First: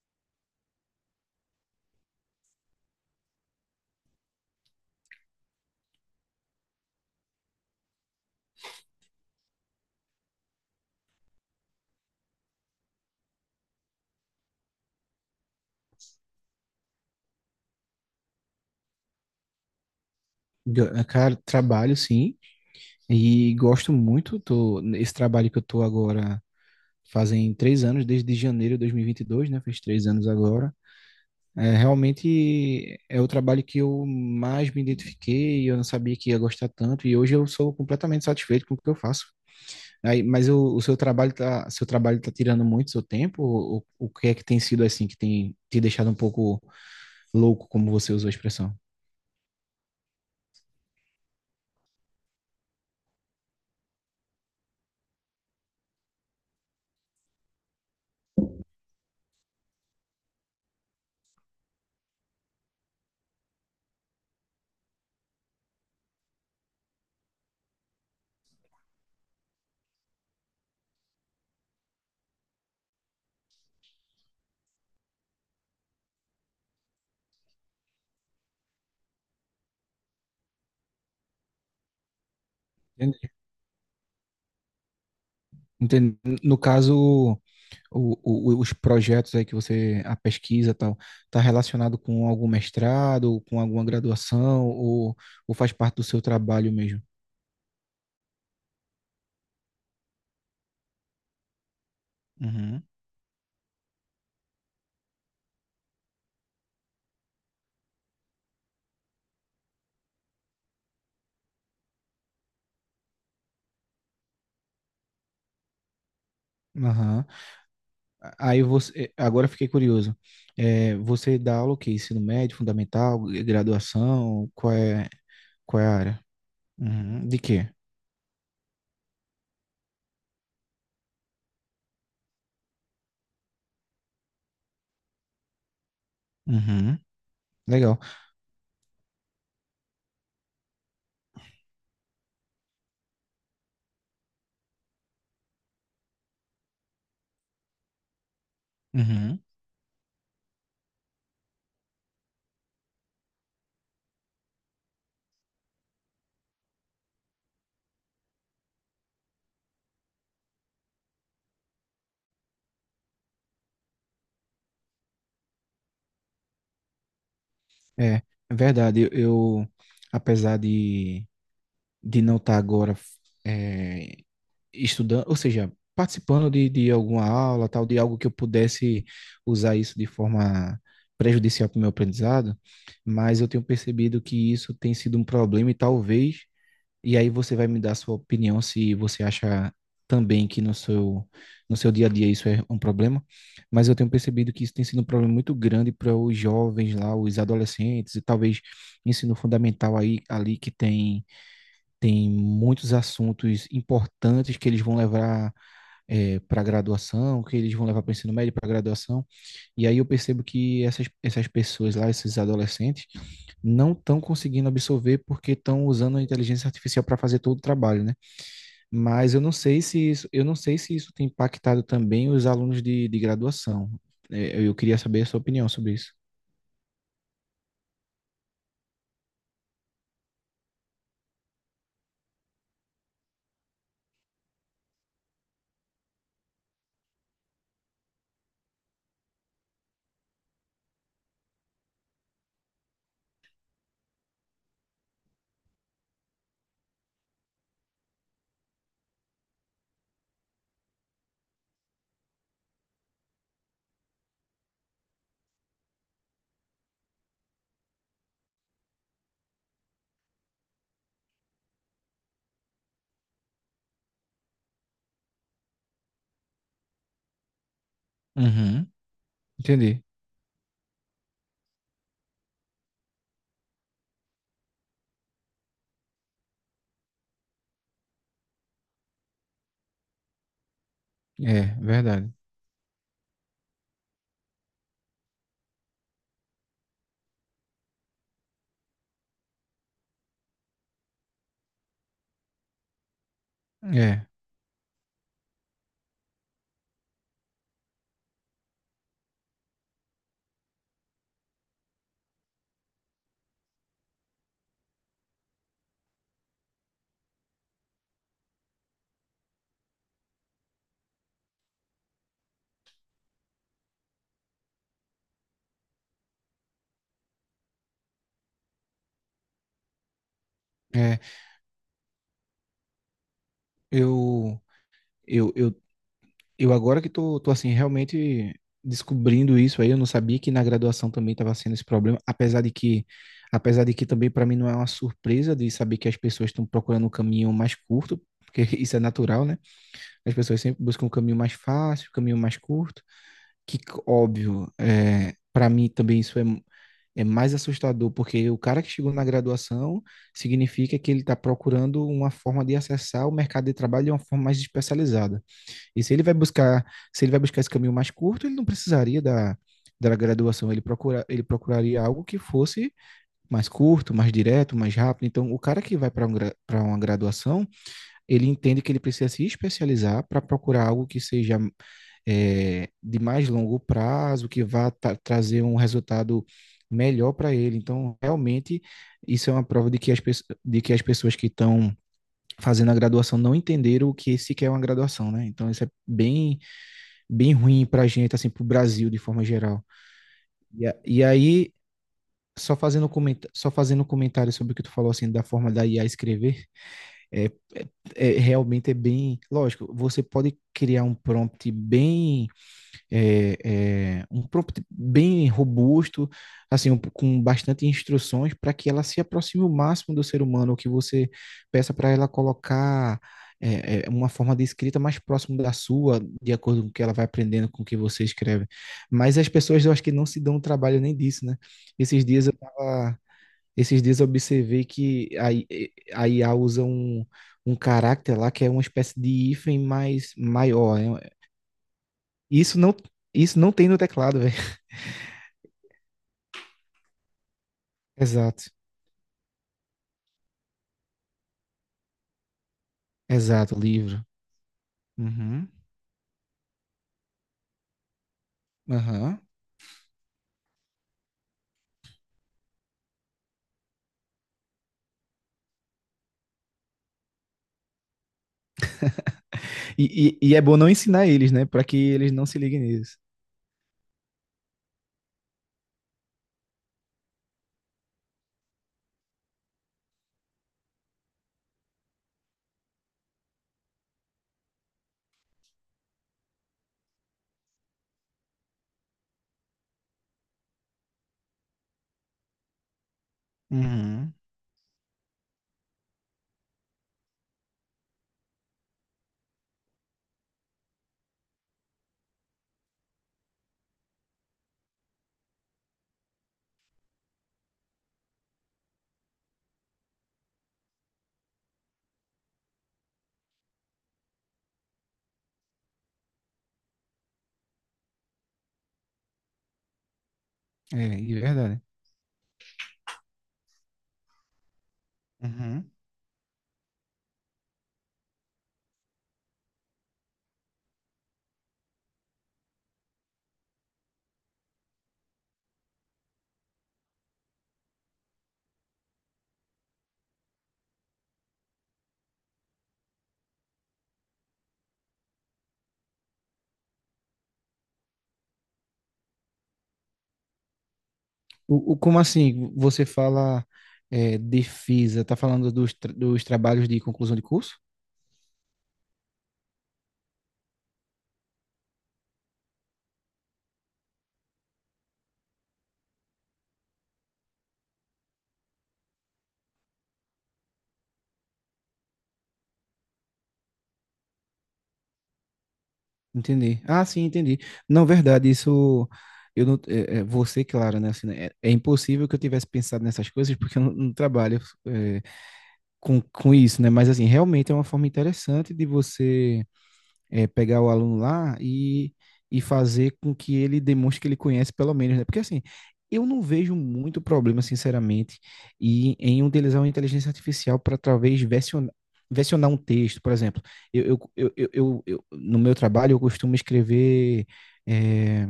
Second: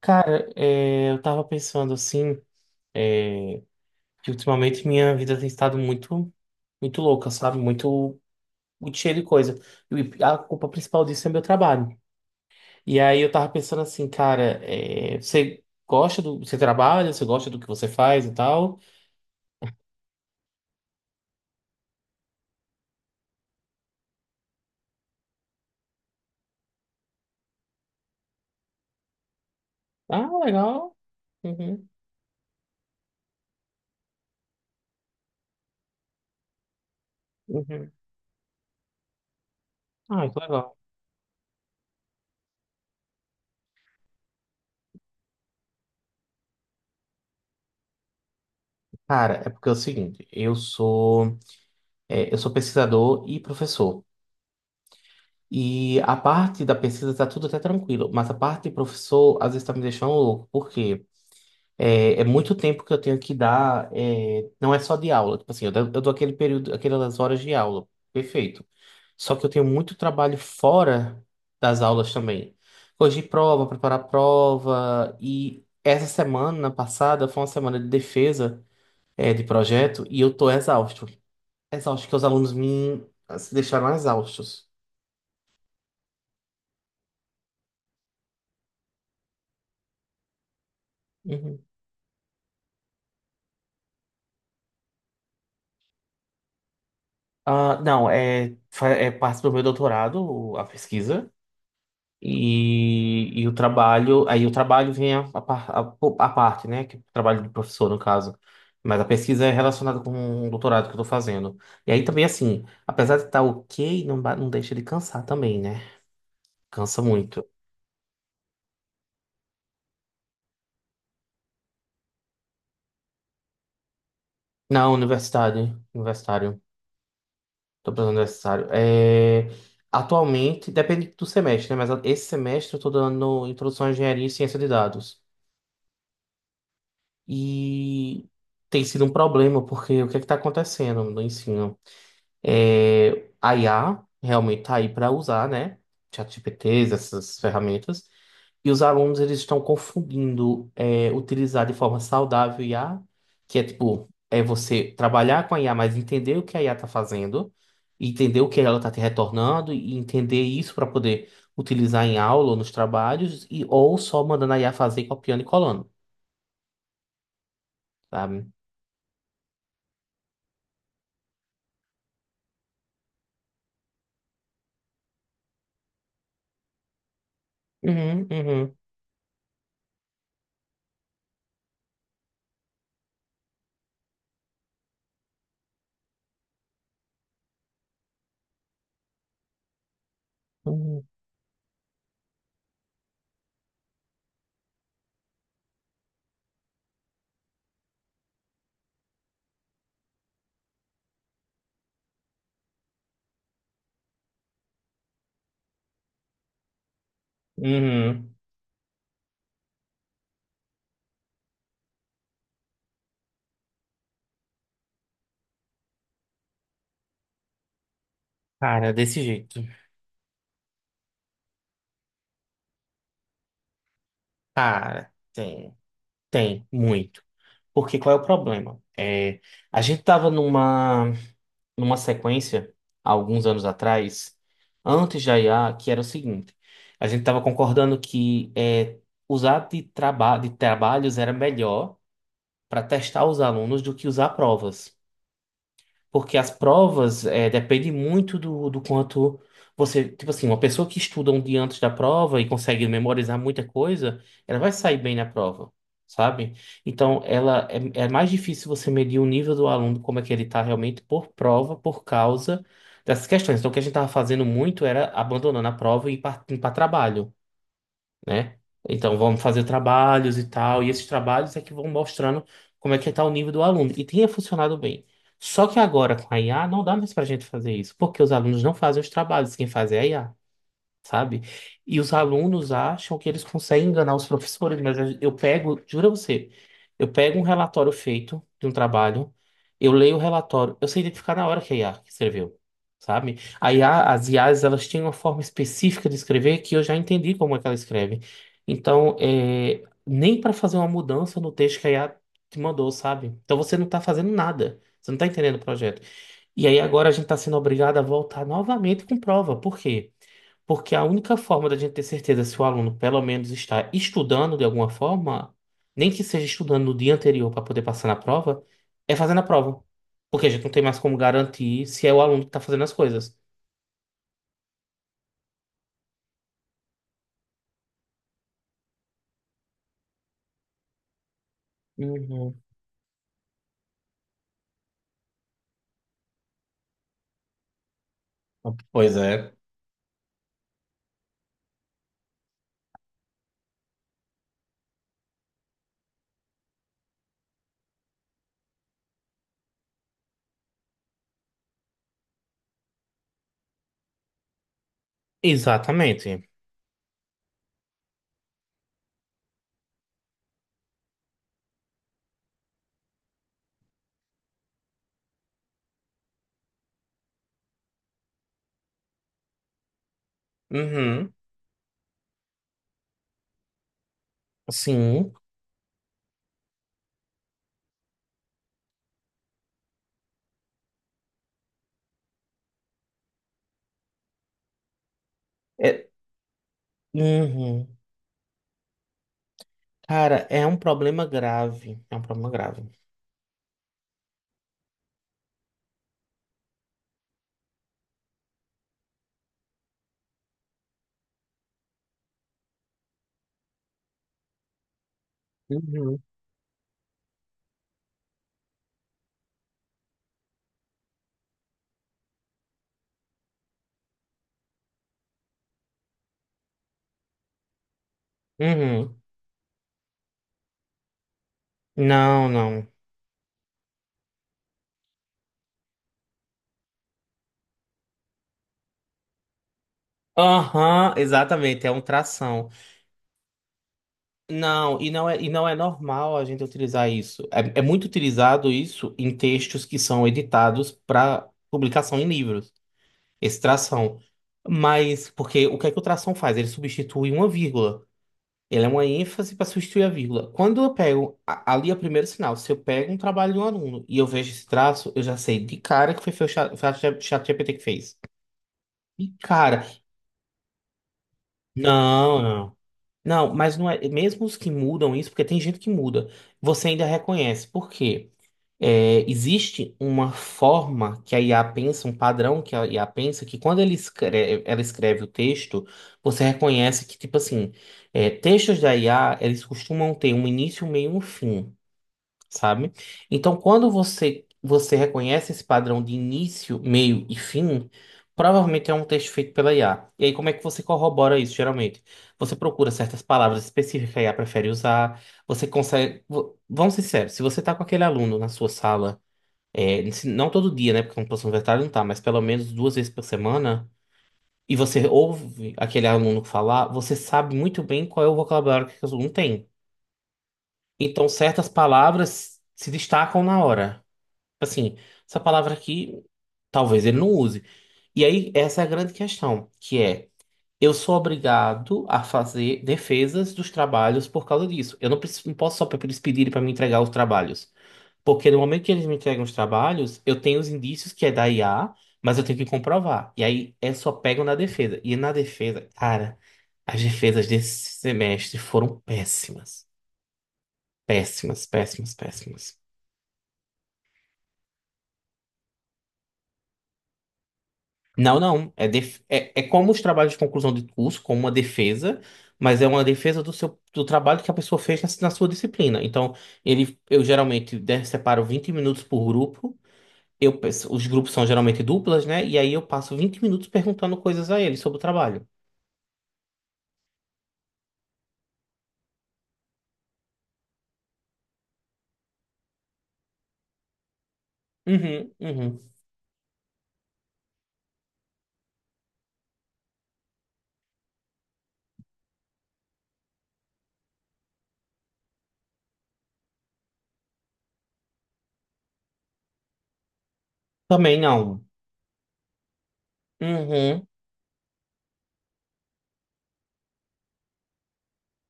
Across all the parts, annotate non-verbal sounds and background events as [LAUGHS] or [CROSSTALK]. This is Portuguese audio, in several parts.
Cara, eu tava pensando assim, é, que ultimamente minha vida tem estado muito, muito louca, sabe? Muito, muito cheia de coisa. E a culpa principal disso é meu trabalho. E aí eu tava pensando assim, cara, você trabalha, você gosta do que você faz e tal? Cara, trabalho sim, e gosto muito. Esse trabalho que eu tô agora fazem três anos, desde janeiro de dois mil e vinte e dois, né? Fez três anos Ah, agora. legal. É, Uhum, realmente é o trabalho que eu mais me identifiquei, eu não sabia que ia gostar tanto, e hoje eu sou uhum. completamente satisfeito com o que eu faço. Aí, Ah, que mas legal. o seu trabalho tá tirando muito seu tempo? O que é que tem sido assim que tem te deixado um pouco louco, como você usou a expressão? Cara, é porque é o seguinte, eu sou pesquisador e professor. E a parte da pesquisa tá tudo até tranquilo, mas a parte de professor às vezes tá me deixando louco, porque é muito tempo que eu tenho que dar, não é só de aula, tipo assim, eu dou aquele período, aquelas horas de aula, perfeito. Só que eu tenho muito trabalho fora das aulas também. Corrigir prova, preparar prova, e essa semana passada foi uma semana de defesa, de projeto, e eu tô exausto. Exausto, que os alunos me Entendi. assim, deixaram exaustos. Entendi. No caso, os projetos aí que você, a pesquisa e tal, está Uhum. relacionado com algum mestrado, com alguma graduação, ou faz parte do seu trabalho mesmo? Ah, não, é parte do meu doutorado, a pesquisa, Uhum. e o trabalho, aí o trabalho vem a parte, né, que é o trabalho de professor, no caso, mas a pesquisa é relacionada com o doutorado que eu tô fazendo. E aí também, assim, apesar de estar ok, não deixa de cansar também, né? Cansa Aham. muito. Aí você, agora eu fiquei curioso. É, você dá aula o quê? Ensino médio, fundamental, graduação? Não, universitário, Qual é a área? universitário, Uhum. De quê? tô pensando universitário. Atualmente, depende do semestre, né, mas esse semestre eu tô dando introdução à engenharia e ciência de dados. Uhum. Legal. E tem sido um problema, porque o que é que está acontecendo no ensino? A IA realmente está aí para usar, né? ChatGPTs, essas ferramentas. E os alunos eles Uhum. estão confundindo utilizar de forma saudável I a que é tipo, você trabalhar com a IA, mas entender o que a IA está fazendo, entender o que ela está te retornando e entender isso para poder utilizar em aula ou nos trabalhos, ou só mandando a IA fazer copiando e colando, É, é sabe? verdade. Apesar de não estar agora estudando, ou seja, participando de alguma aula, tal, de algo Uhum, que eu uhum, pudesse usar isso de forma prejudicial para o meu aprendizado, mas eu tenho percebido que isso tem sido um problema e talvez, e aí você vai me dar a sua opinião se você acha também que no uhum, seu, no seu dia a dia isso é um problema, mas eu tenho percebido que isso tem sido um problema muito grande para os jovens lá, os adolescentes e talvez ensino fundamental aí, ali que tem muitos assuntos importantes que eles vão levar, é, para a graduação, que eles vão levar para o ensino uhum. médio, para a graduação. E aí eu percebo que essas pessoas lá, esses adolescentes, não estão conseguindo absorver porque estão usando a inteligência artificial para fazer todo o trabalho, né? Cara, desse Mas eu não jeito. sei se isso, eu não sei se isso tem impactado também os alunos de graduação. É, eu queria Cara, saber a sua opinião sobre isso. tem, muito. Porque qual é o problema? A gente tava numa sequência, há alguns anos atrás, antes da IA, que era o seguinte. A gente tava concordando que usar de trabalhos era melhor para testar os alunos do que usar provas. Porque as provas dependem muito do quanto você. Tipo assim, uma pessoa que estuda um dia antes da prova e consegue memorizar muita coisa, ela vai sair bem na prova, sabe? Então, ela é mais difícil você medir o nível do aluno, como é que ele está realmente por prova, por causa dessas questões. Então, o que a gente estava fazendo muito era abandonando a prova e ir para trabalho, né? Uhum. Então vamos fazer Entendi. trabalhos e tal, e esses trabalhos é que vão mostrando como é que está o nível do aluno. E tinha funcionado bem. Só que agora com a IA não dá mais para a gente fazer isso, porque os alunos não fazem os trabalhos, quem faz é a IA, sabe? É, E os verdade. alunos acham que eles conseguem enganar os professores, mas eu pego, jura você, eu pego um relatório feito de um trabalho, eu leio o relatório, eu sei identificar na hora que a IA que escreveu, sabe? A IA, É, as IAs, elas têm uma forma específica de escrever que eu já entendi como é que ela escreve. Então, nem para fazer uma mudança no texto que a IA te mandou, sabe? Então você não tá fazendo nada. Você não tá entendendo o projeto. E aí agora a gente está sendo obrigado a voltar novamente com prova. Por quê? Porque a única forma da gente ter certeza se o aluno pelo menos está estudando de alguma forma, nem que seja estudando no dia anterior para poder passar na prova, é fazendo a prova. Porque a gente não tem mais como é. garantir se é o aluno que está fazendo as coisas. Eu, eu eu agora que tô, tô assim, realmente descobrindo isso aí, eu não sabia que na graduação também estava sendo esse problema, Uhum. Apesar de que também para mim não é uma surpresa de saber que as pessoas estão procurando um caminho mais curto, porque [LAUGHS] isso é Pois natural, é. né? As pessoas sempre buscam um caminho mais fácil, um caminho mais curto, que óbvio, é, para mim também isso é é mais assustador, porque o cara que chegou na graduação significa que ele está procurando uma forma de acessar o mercado de trabalho de uma forma mais especializada. E se ele vai Exatamente. buscar, se ele vai buscar esse caminho mais curto, ele não precisaria da, da graduação, ele procuraria algo que fosse mais curto, mais direto, mais rápido. Então, o cara que vai para um, para uma graduação, ele entende que ele precisa se especializar para procurar algo que Uhum. seja, é, de mais longo prazo, que vá Sim. trazer um resultado melhor para ele. Então, realmente, isso é uma prova de que de que as pessoas que estão fazendo a graduação não entenderam o que se quer uma graduação, né? Então, isso é É. Bem ruim Uhum. pra gente, assim, pro Brasil de forma geral. Cara, é um E, a- problema e aí, grave. É um problema só grave. fazendo, comenta só fazendo um comentário sobre o que tu falou, assim, da forma da IA escrever, é, é, realmente é bem... Lógico, você pode criar um prompt bem é, é, um prompt bem Uhum. robusto, assim, com bastante instruções para que ela se aproxime o máximo do ser humano, ou que você peça para ela colocar, é, é, uma forma de escrita mais próximo da sua, de acordo com o que ela vai aprendendo com o que você escreve. Uhum. Mas as pessoas, eu acho que não se dão o trabalho nem disso, né? Esses dias Não, eu não. tava, esses dias eu observei a IA usa um caráter lá que é uma espécie de hífen mais maior, Aham, né? exatamente. É um E tração. Isso não, isso não tem no teclado, velho. [LAUGHS] Não, e não é normal a gente utilizar isso. É, é muito utilizado Exato, isso em textos que são editados para publicação em livros, esse exato, tração. livro. Mas, porque Uhum, o que é que o tração faz? Ele substitui uma vírgula. Ele é uma aham. ênfase para substituir a vírgula. Quando eu pego, ali é o primeiro sinal, se eu pego um trabalho de um aluno e eu vejo esse traço, eu já sei de cara que foi o ChatGPT que fez. De cara. E é bom não ensinar eles, né? Pra que eles Não, não se não. liguem nisso. Não, mas não é. Mesmo os que mudam isso, porque tem gente que muda, você ainda reconhece. Por quê? É, existe uma forma que a IA pensa, um padrão que a IA pensa, que quando ele escreve, ela escreve o texto, você reconhece que, tipo assim, textos da IA, eles costumam ter um início, um meio e um fim, sabe? Então, quando Uhum. você reconhece esse padrão de início, meio e fim, provavelmente é um texto feito pela IA. E aí, como é que você corrobora isso, geralmente? Você procura certas palavras específicas que a IA prefere usar, você consegue... Vamos ser sérios, se você está com aquele aluno na sua sala, não todo dia, né, porque uma professor universitário não tá, mas pelo menos duas vezes por semana... E você ouve aquele aluno falar, você sabe muito bem qual é o vocabulário que aquele aluno tem. É, Então, de certas verdade. palavras se destacam na hora. Assim, essa palavra Uhum. aqui, talvez ele não use. E aí, essa é a grande questão, que é, eu sou obrigado a fazer defesas dos trabalhos por causa disso. Eu não, preciso, não posso só para eles pedirem para me entregar os trabalhos. Porque no momento que eles me entregam os trabalhos, eu tenho os indícios que é da IA, mas eu tenho que comprovar. E aí, é só pego na defesa. E na defesa, cara, as defesas desse semestre foram péssimas. Péssimas, péssimas, Como assim? péssimas. Você fala, é, defesa, tá falando dos, dos trabalhos de conclusão de curso? Não, não. É como os trabalhos de conclusão de curso, como uma defesa, mas é uma defesa do seu do trabalho que a pessoa fez na sua disciplina. Então, ele, eu geralmente separo 20 minutos por grupo. Os grupos são geralmente duplas, né? E aí eu passo 20 minutos perguntando coisas a ele sobre o trabalho. Entendi. Ah, sim, entendi. Não, verdade, isso eu não, é, é, você, claro, né? Assim, né, é, é impossível que eu tivesse pensado nessas coisas porque eu não, não trabalho, é, Uhum, uhum. Com isso, né? Mas assim, realmente é uma forma interessante de você, é, pegar o aluno lá e fazer com que ele demonstre que ele conhece pelo menos, né? Porque assim, eu não vejo muito problema, sinceramente, em utilizar uma inteligência artificial para Também talvez não. Versionar um texto, por exemplo. Uhum, No meu trabalho, eu costumo escrever. É,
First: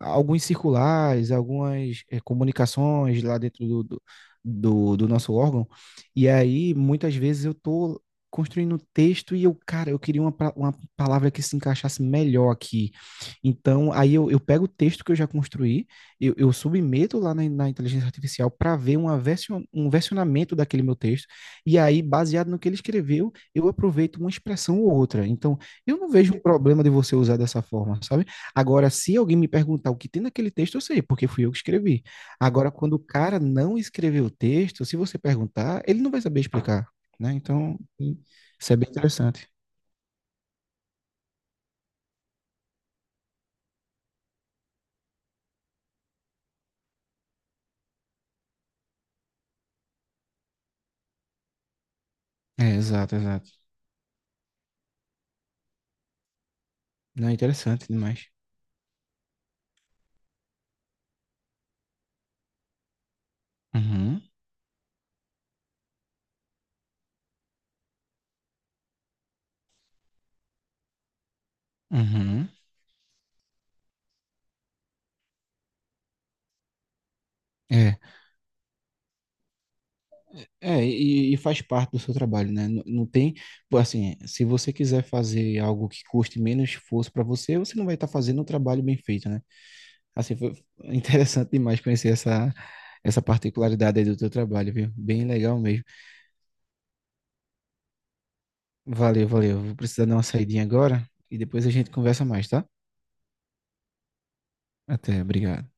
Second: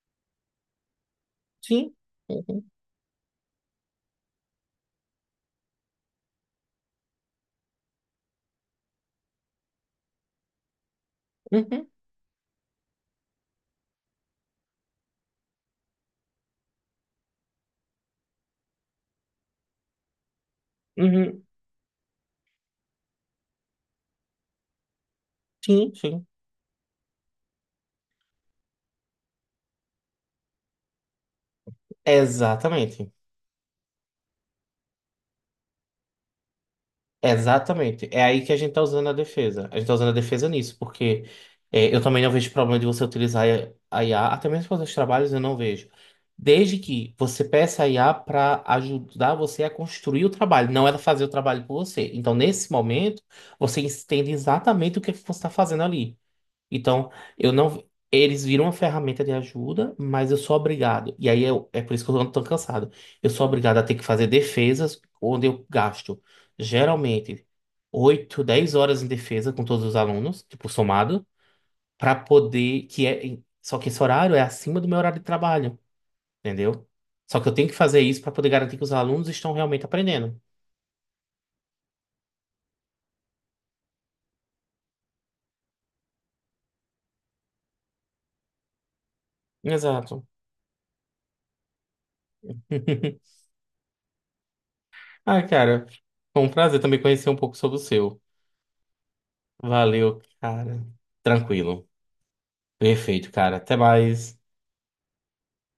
alguns circulares, sim. algumas Uhum, comunicações lá dentro do nosso órgão. E aí, muitas vezes, eu tô construindo um texto e eu, cara, eu queria uma palavra que se uhum, encaixasse melhor aqui. Então, eu pego o texto que eu já construí, eu submeto lá na inteligência artificial para ver um versionamento daquele meu texto. uhum, E aí, baseado no que ele escreveu, eu aproveito uma expressão ou outra. Então, sim, eu não sim. vejo um problema de você usar dessa forma, sabe? Agora, se alguém me perguntar o que tem naquele texto, eu sei, porque fui eu que escrevi. Agora, quando o Exatamente. cara não escreveu o texto, se você perguntar, ele não vai saber explicar, né? Então, Exatamente. É aí que a gente isso é tá bem usando a interessante. defesa. A gente tá usando a defesa nisso, porque eu também não vejo problema de você utilizar a IA, até mesmo para os trabalhos eu não vejo. Desde que você peça a IA para ajudar você a construir o trabalho, não ela fazer o trabalho por você. Então, nesse É, exato, momento, exato. você entende exatamente o que é que você está fazendo ali. Então, Não, é eu não. interessante demais. Eles viram uma ferramenta de ajuda, mas eu sou obrigado. E aí eu, é por isso que eu ando tão cansado. Eu sou obrigado a ter que Uhum, fazer defesas onde eu gasto geralmente 8, 10 horas em defesa com todos os alunos, tipo, somado, para uhum. poder. Que é, só que esse horário é acima do meu horário de trabalho, entendeu? Só que eu tenho que É, fazer isso para poder garantir que os alunos estão realmente aprendendo. E faz parte do seu trabalho, né? Não, não tem, pô, assim, se você quiser fazer algo que custe menos esforço para você, você não vai estar fazendo um trabalho bem feito, né? Exato. Assim, foi [LAUGHS] interessante demais conhecer essa, essa [LAUGHS] particularidade aí do teu trabalho, viu? Bem Ah, legal mesmo. cara, foi um prazer também conhecer um pouco sobre o seu. Valeu, valeu. Vou precisar dar Valeu, uma saidinha cara. agora e depois a Tranquilo. gente conversa mais, tá? Perfeito, cara. Até mais. Até, obrigado.